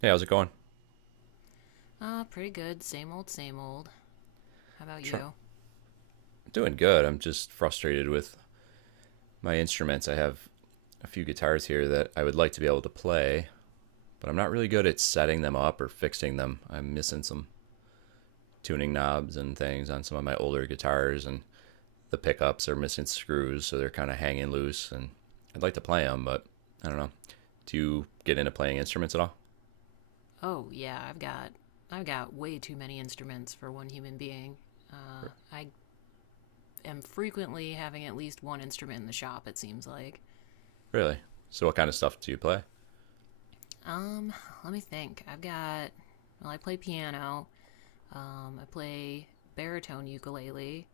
Hey, how's it going? Pretty good. Same old, same old. How about Try- you? Doing good. I'm just frustrated with my instruments. I have a few guitars here that I would like to be able to play, but I'm not really good at setting them up or fixing them. I'm missing some tuning knobs and things on some of my older guitars, and the pickups are missing screws, so they're kind of hanging loose. And I'd like to play them, but I don't know. Do you get into playing instruments at all? Oh, yeah, I've got way too many instruments for one human being. R- I am frequently having at least one instrument in the shop, it seems like. Really? So, what kind of stuff do you play? Um, Let me think. I've got. Well, I play piano. I play baritone ukulele,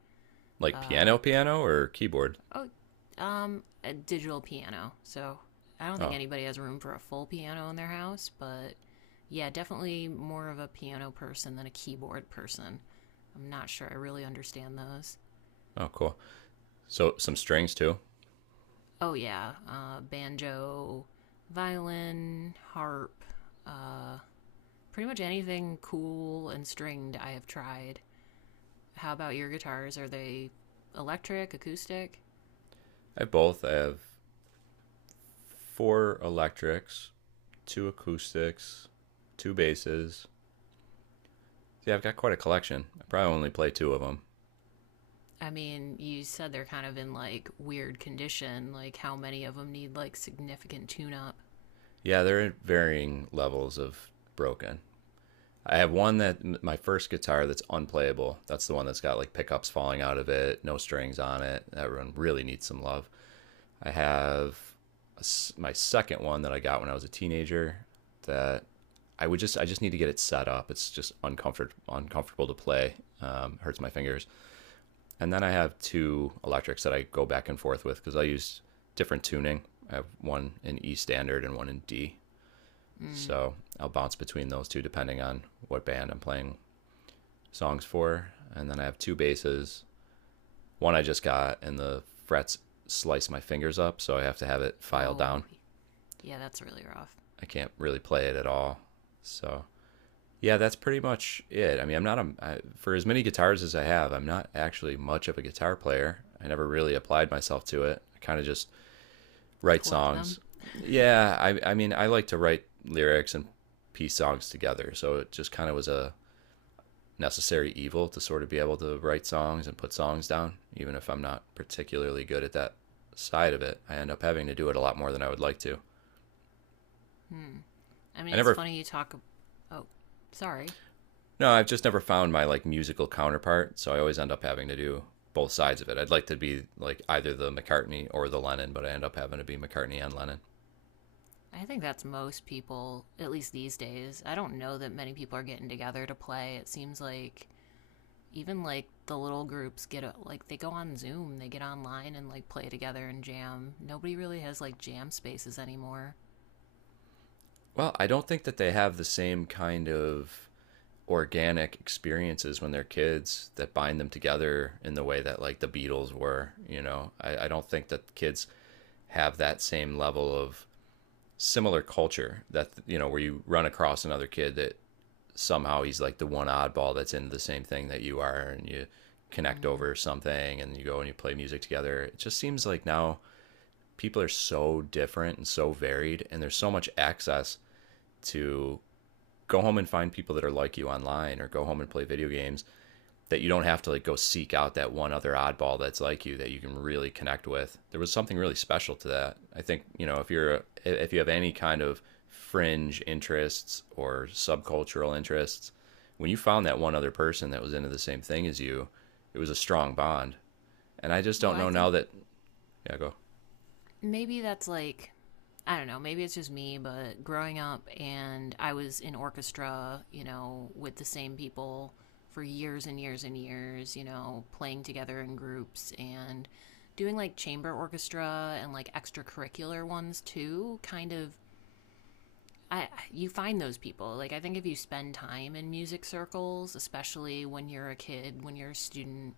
Like piano, uh, piano, or keyboard? Oh, a digital piano. So I don't think Oh, anybody has room for a full piano in their house, but yeah, definitely more of a piano person than a keyboard person. I'm not sure I really understand those. oh, cool. So, some strings too? Oh, yeah, banjo, violin, harp, uh, pretty much anything cool and stringed I have tried. How about your guitars? Are they electric, acoustic? I have both. I have four electrics, two acoustics, two basses. Yeah, I've got quite a collection. I probably only play two of them. I mean, you said they're kind of in like weird condition. Like, how many of them need like significant tune up? Yeah, they're at varying levels of broken. I have one that my first guitar that's unplayable. That's the one that's got like pickups falling out of it, no strings on it. That one really needs some love. I have a s my second one that I got when I was a teenager that I just need to get it set up. It's just uncomfortable to play. Hurts my fingers. And then I have two electrics that I go back and forth with because I use different tuning. I have one in E standard and one in D. Mm. So I'll bounce between those two depending on what band I'm playing songs for. And then I have two basses. One I just got, and the frets slice my fingers up, so I have to have it filed Oh, down. yeah, that's really rough. I can't really play it at all. So yeah, that's pretty much it. I mean, I'm not a I, for as many guitars as I have, I'm not actually much of a guitar player. I never really applied myself to it. I kind of just write Collect them? songs. Yeah, I mean, I like to write lyrics and piece songs together. So it just kind of was a necessary evil to sort of be able to write songs and put songs down, even if I'm not particularly good at that side of it. I end up having to do it a lot more than I would like to. Hmm. I I mean, it's never funny you talk. Oh, sorry. No, I've just never found my like musical counterpart, so I always end up having to do both sides of it. I'd like to be like either the McCartney or the Lennon, but I end up having to be McCartney and Lennon. I think that's most people, at least these days. I don't know that many people are getting together to play. It seems like even like the little groups like they go on Zoom, they get online and like play together and jam. Nobody really has like jam spaces anymore. Well, I don't think that they have the same kind of organic experiences when they're kids that bind them together in the way that like the Beatles were, you know. I don't think that kids have that same level of similar culture that you know where you run across another kid that somehow he's like the one oddball that's into the same thing that you are and you connect Mm. over something and you go and you play music together. It just seems like now people are so different and so varied and there's so much access to go home and find people that are like you online or go home and play video games that you don't have to like go seek out that one other oddball that's like you that you can really connect with. There was something really special to that. I think, if you're if you have any kind of fringe interests or subcultural interests, when you found that one other person that was into the same thing as you, it was a strong bond. And I just Well, don't I know now think that yeah, go. maybe that's like, I don't know, maybe it's just me, but growing up and I was in orchestra, you know, with the same people for years and years and years, you know, playing together in groups and doing like chamber orchestra and like extracurricular ones too, you find those people. Like, I think if you spend time in music circles, especially when you're a kid, when you're a student,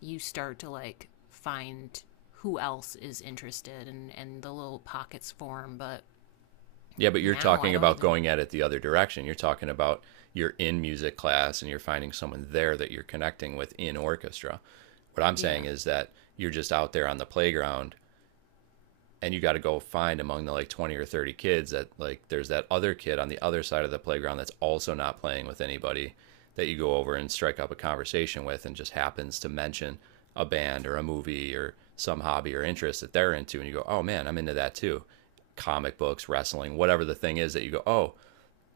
you start to like find who else is interested and the little pockets form. But Yeah, but you're now I talking don't about even, going at it the other direction. You're talking about You're in music class and you're finding someone there that you're connecting with in orchestra. What I'm saying yeah, is that you're just out there on the playground and you got to go find among the like 20 or 30 kids that like there's that other kid on the other side of the playground that's also not playing with anybody that you go over and strike up a conversation with and just happens to mention a band or a movie or some hobby or interest that they're into, and you go, oh man, I'm into that too, comic books, wrestling, whatever the thing is that you go, oh,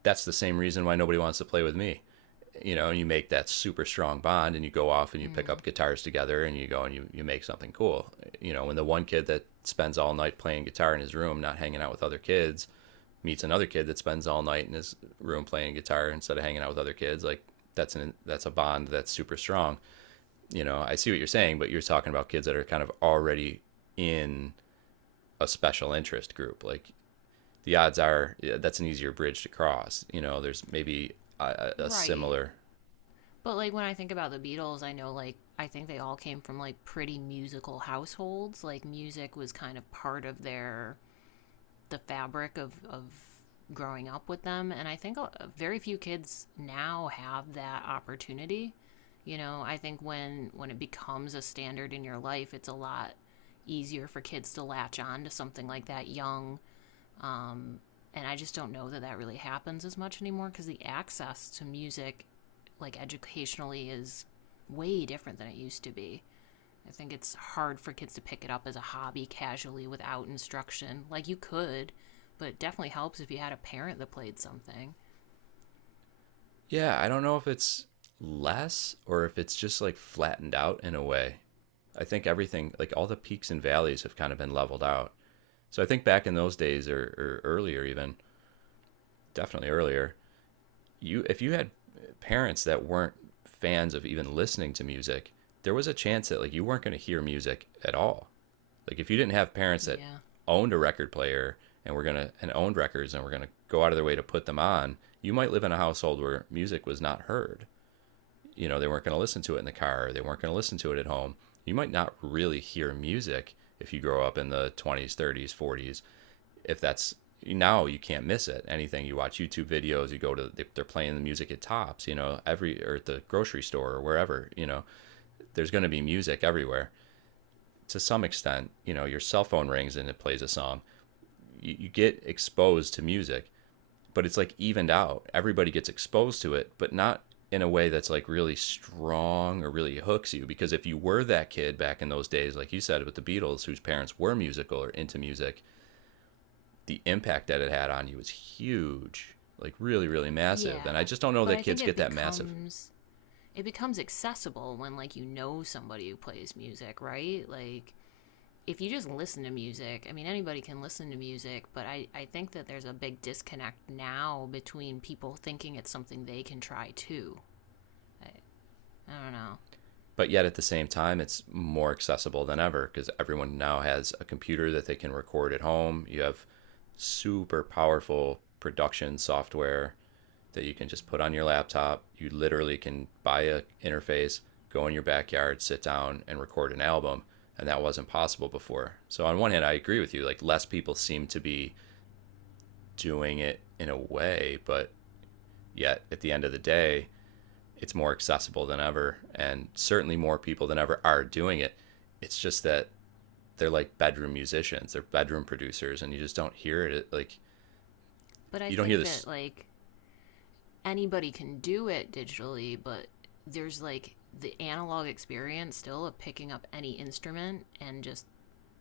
that's the same reason why nobody wants to play with me. You know, you make that super strong bond and you go off and you pick up mm, guitars together and you go and you make something cool. You know, when the one kid that spends all night playing guitar in his room, not hanging out with other kids, meets another kid that spends all night in his room playing guitar instead of hanging out with other kids, like that's a bond that's super strong. You know, I see what you're saying, but you're talking about kids that are kind of already in a special interest group. Like the odds are yeah, that's an easier bridge to cross. You know, there's maybe a right. similar But like, when I think about the Beatles, I know, like, I think they all came from like pretty musical households. Like, music was kind of part of their, the fabric of growing up with them. And I think very few kids now have that opportunity. You know, I think when it becomes a standard in your life, it's a lot easier for kids to latch on to something like that young. And I just don't know that that really happens as much anymore because the access to music, like educationally, is way different than it used to be. I think it's hard for kids to pick it up as a hobby casually without instruction. Like you could, but it definitely helps if you had a parent that played something. yeah, I don't know if it's less or if it's just like flattened out in a way. I think everything, like all the peaks and valleys, have kind of been leveled out. So I think back in those days, or earlier even, definitely earlier, you if you had parents that weren't fans of even listening to music, there was a chance that like you weren't going to hear music at all. Like if you didn't have parents that Yeah. owned a record player and owned records and were gonna go out of their way to put them on, you might live in a household where music was not heard, you know, they weren't going to listen to it in the car, or they weren't going to listen to it at home. You might not really hear music if you grow up in the 20s, 30s, 40s. If that's now, you can't miss it. Anything you watch YouTube videos, you go to are playing the music at tops, you know, every or at the grocery store or wherever, you know. There's going to be music everywhere. To some extent, you know, your cell phone rings and it plays a song. You get exposed to music but it's like evened out. Everybody gets exposed to it, but not in a way that's like really strong or really hooks you. Because if you were that kid back in those days, like you said with the Beatles, whose parents were musical or into music, the impact that it had on you was huge, like really, really massive. Yeah. And I just don't know But that I think kids it get that massive. becomes it becomes accessible when like you know somebody who plays music, right? Like if you just listen to music, I mean anybody can listen to music, but I think that there's a big disconnect now between people thinking it's something they can try too. I, I don't know. But yet at the same time, it's more accessible than ever because everyone now has a computer that they can record at home. You have super powerful production software that you can just put on your laptop. You literally can buy a interface, go in your backyard, sit down and record an album, and that wasn't possible before. So on one hand, I agree with you, like less people seem to be doing it in a way, but yet at the end of the day, it's more accessible than ever and certainly more people than ever are doing it. It's just that they're like bedroom musicians, they're bedroom producers and But I you don't hear think this. that like anybody can do it digitally, but there's like the analog experience still of picking up any instrument and just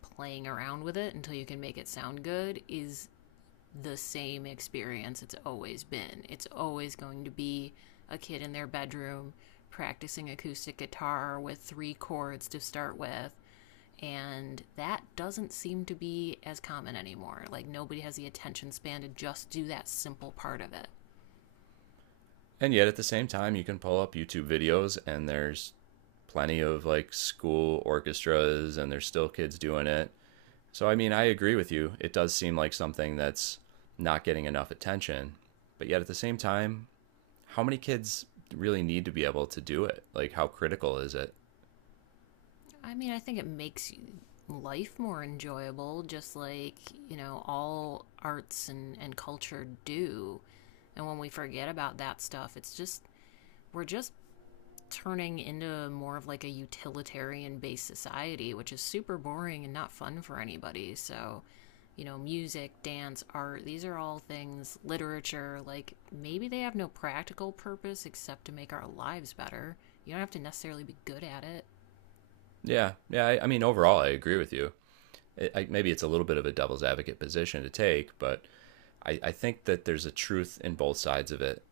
playing around with it until you can make it sound good is the same experience it's always been. It's always going to be a kid in their bedroom practicing acoustic guitar with three chords to start with. And that doesn't seem to be as common anymore. Like, nobody has the attention span to just do that simple part of it. And yet at the same time, you can pull up YouTube videos and there's plenty of like school orchestras and there's still kids doing it. So I mean, I agree with you. It does seem like something that's not getting enough attention. But yet at the same time, how many kids really need to be able to do it? Like how critical is it? I mean, I think it makes life more enjoyable, just like, you know, all arts and culture do. And when we forget about that stuff, it's just, we're just turning into more of like a utilitarian based society, which is super boring and not fun for anybody. So, you know, music, dance, art, these are all things, literature, like maybe they have no practical purpose except to make our lives better. You don't have to necessarily be good at it. Yeah. Yeah, I mean overall I agree with you. Maybe it's a little bit of a devil's advocate position to take, but I think that there's a truth in both sides of it.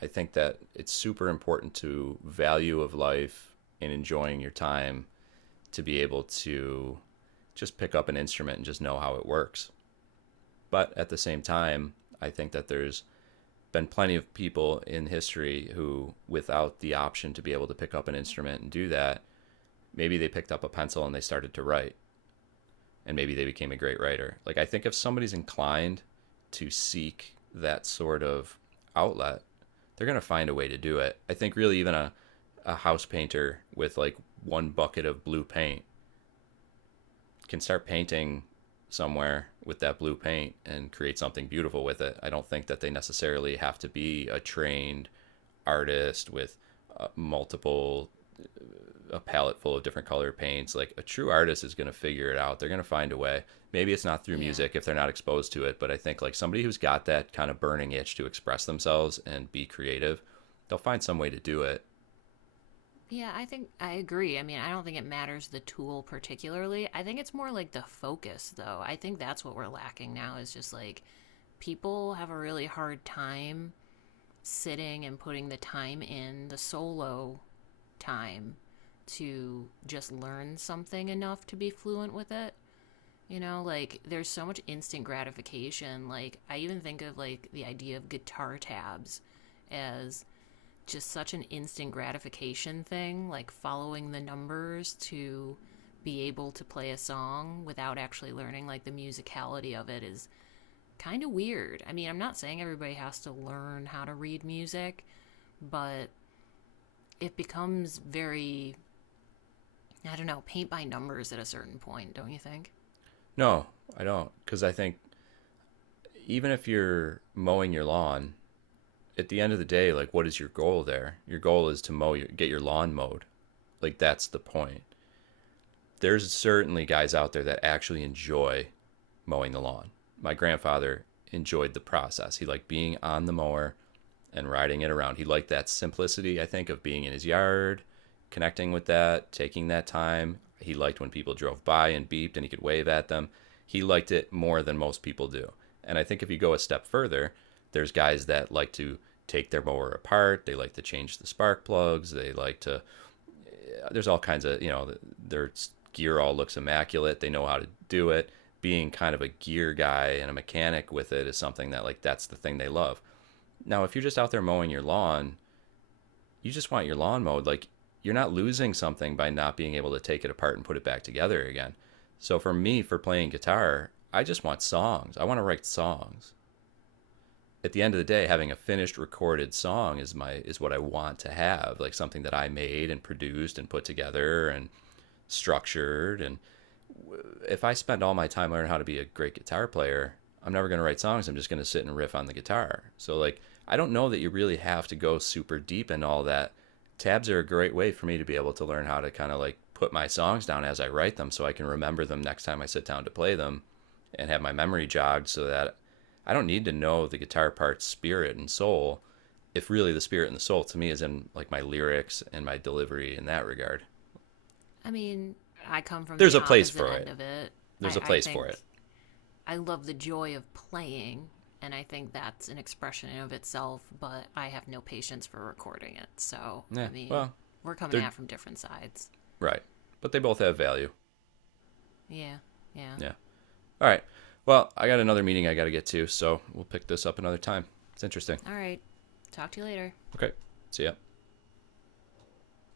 I think that it's super important to value of life and enjoying your time to be able to just pick up an instrument and just know how it works. But at the same time, I think that there's been plenty of people in history who, without the option to be able to pick up an instrument and do that, maybe they picked up a pencil and they started to write and maybe they became a great writer. Like I think if somebody's inclined to seek that sort of outlet, they're gonna find a way to do it. I think really even a house painter with like one bucket of blue paint can start painting somewhere with that blue paint and create something beautiful with it. I don't think that they necessarily have to be a trained artist with multiple a palette full of different color paints. Like a true artist is going to figure it out. They're going to find a way. Maybe it's not through Yeah. music if they're not exposed to it, but I think like somebody who's got that kind of burning itch to express themselves and be creative, they'll find some way to do it. Yeah, I think I agree. I mean, I don't think it matters the tool particularly. I think it's more like the focus, though. I think that's what we're lacking now is just like people have a really hard time sitting and putting the time in, the solo time to just learn something enough to be fluent with it. You know, like there's so much instant gratification. Like, I even think of like the idea of guitar tabs as just such an instant gratification thing, like following the numbers to be able to play a song without actually learning like the musicality of it is kind of weird. I mean, I'm not saying everybody has to learn how to read music, but it becomes very, I don't know, paint by numbers at a certain point, don't you think? No, I don't. Because I think even if you're mowing your lawn, at the end of the day, like what is your goal there? Your goal is to get your lawn mowed. Like that's the point. There's certainly guys out there that actually enjoy mowing the lawn. My grandfather enjoyed the process. He liked being on the mower and riding it around. He liked that simplicity, I think, of being in his yard, connecting with that, taking that time. He liked when people drove by and beeped and he could wave at them. He liked it more than most people do. And I think if you go a step further, there's guys that like to take their mower apart. They like to change the spark plugs. They like to there's all kinds of you know their gear all looks immaculate. They know how to do it. Being kind of a gear guy and a mechanic with it is something that like that's the thing they love. Now, if you're just out there mowing your lawn, you just want your lawn mowed. Like you're not losing something by not being able to take it apart and put it back together again. So for me, for playing guitar, I just want songs. I want to write songs. At the end of the day, having a finished recorded song is what I want to have, like something that I made and produced and put together and structured. And if I spend all my time learning how to be a great guitar player, I'm never going to write songs. I'm just going to sit and riff on the guitar. So, like, I don't know that you really have to go super deep in all that. Tabs are a great way for me to be able to learn how to kind of like put my songs down as I write them so I can remember them next time I sit down to play them and have my memory jogged so that I don't need to know the guitar part's spirit and soul if really the spirit and the soul to me is in like my lyrics and my delivery in that regard. I mean, I come from There's the a place opposite for end it. of it. There's a I place for think it. I love the joy of playing, and I think that's an expression in of itself, but I have no patience for recording it. So, I Yeah. mean, Well, we're coming at they're it from different sides. right, but they both have value. Yeah, yeah. Yeah. All right. Well, I got another meeting I got to get to, so we'll pick this up another time. It's interesting. All right. Talk to you later. Okay. See ya.